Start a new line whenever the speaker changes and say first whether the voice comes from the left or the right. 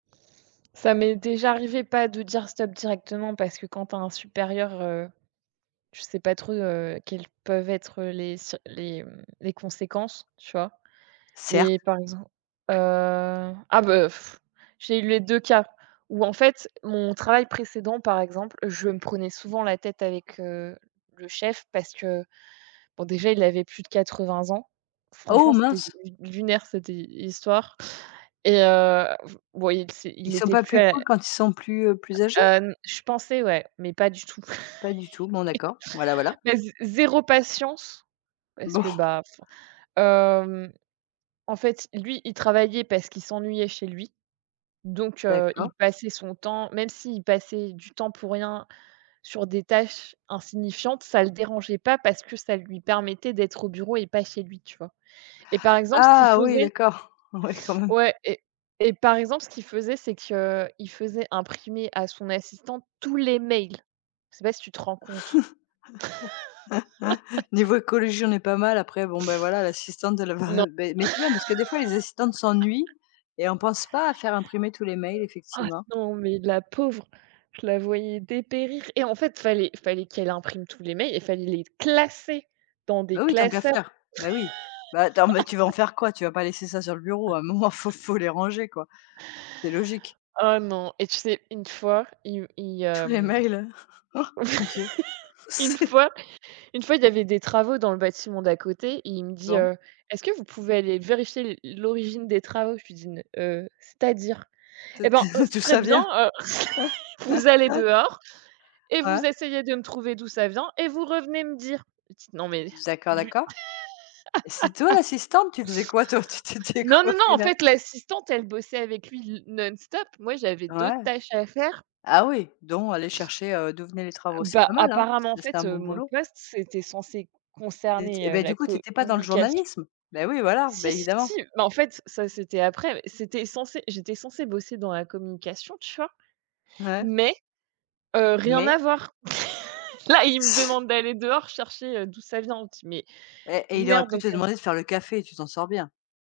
right: Ça m'est déjà arrivé pas de dire «stop» directement, parce que quand tu as un supérieur, heu, je sais pas trop, heu, quelles peuvent être, heu, les circ les, mmh, les conséquences, tu vois?
left: Certes.
right: Mais par exemp heu, ah, bah, j'ai eu les 2 cas où en fait, mon travail précédent, par exemple, je me prenais souvent la tête avec, heu, le chef parce que, bon, déjà, il avait plus de 80 ans.
left: Oh,
right: Franchement, c'était
left: mince.
right: l lunaire, cette, heu, histoire et heu, ouais, l c'est
left: Ils
right: il
left: sont
right: était
left: pas
right: plus,
left: plus
right: heu
left: cools, quand ils sont plus, heu, plus âgés?
right: heu, n je pensais, ouais, mais pas du tout,
left: Pas du tout, bon d'accord. Voilà, voilà.
right: mais z zéro patience, parce
left: Bon.
right: que, bah, enfin, hem, en fait, lui, il travaillait parce qu'il s'ennuyait chez lui, donc heu, il
left: D'accord.
right: passait son temps même s'il passait du temps pour rien sur des tâches insignifiantes, ça le dérangeait pas parce que ça lui permettait d'être au bureau et pas chez lui, tu vois? Et par exemple, ce qu'il
left: Ah, oui,
right: faisait
left: d'accord, ouais, quand même.
right: ouais et et par exemple, ce qu'il faisait, c'est qu'il faisait imprimer, à son assistante, tous les mails. Je sais pas si tu te rends compte?
left: Niveau écologie, on n'est pas mal. Après, bon, bah, voilà, l'assistante de la
right: Non.
left: beh mais c'est bien, parce que, des fois, les assistantes s'ennuient, et on pense pas à faire imprimer tous les mails,
right: Ah,
left: effectivement.
right: non, mais la pauvre, je la voyais dépérir, et en fait, fallait fallait qu'elle imprime tous les mails, et fallait les classer dans des
left: Bah, oui, tant qu'à
right: classeurs.
left: faire, bah, oui. Bah, attends, mais tu veux en faire quoi? Tu vas pas laisser ça sur le bureau. À un moment, faut faut les ranger, quoi. C'est logique.
right: Oh, non, et tu sais, une fois, il u il,
left: Tous les
right: hem,
left: mails, han! Mon Dieu.
right: une
left: C'est
right: fois une fois, il y avait des travaux dans le bâtiment d'à côté, et il me dit,
left: Bon.
right: heu: «Est-ce que vous pouvez aller vérifier l l'origine des travaux?» Je lui dis: «N heu, c'est-à-dire?»
left: T
right: «Eh ben, heu, c'est
left: D'où
right: très
left: ça
right: bien»
left: vient?
right: «Heu, vous allez dehors, et
left: Ouais.
right: vous essayez de me trouver d'où ça vient, et vous revenez me dire, petite», non
left: Z
right: mais
left: d d'accord,
right: lu
left: d'accord, et c'est toi, l'assistante? Tu faisais quoi, toi? Tu t'étais
right: Non, non, non,
left: coiffée
right: en
left: la
right: fait, l'assistante, elle bossait avec lui, le non-stop. Moi, j'avais
left: Ouais.
right: d'autres tâches à faire.
left: Ah oui, dont aller chercher, heu, d'où venaient les travaux. C'est
right: Bah,
left: pas mal, hein!
right: apparemment, en
left: C'est c'est un
right: fait, heu,
left: bon
right: mon
left: boulot.
right: poste, c'était censé
left: T eh
right: concerner, heu,
left: ben, du
right: la
left: coup, tu étais pas dans le
right: communication.
left: journalisme? Bah oui, voilà, bah,
right: Si, si, si
left: évidemment.
right: mais en fait, ça, c'était après mais c'était censé j'étais censée bosser dans la communication, tu vois?
left: Ouais.
right: Mais heu, rien à
left: Mais.
right: voir. Là, il me
left: C
right: demande d'aller dehors chercher, heu, d'où ça vient, dis mais
left: Eh, eh, il aurait
right: lunaire
left: pu
right: donc
left: te
right: heu
left: demander de faire le café, tu t'en sors bien.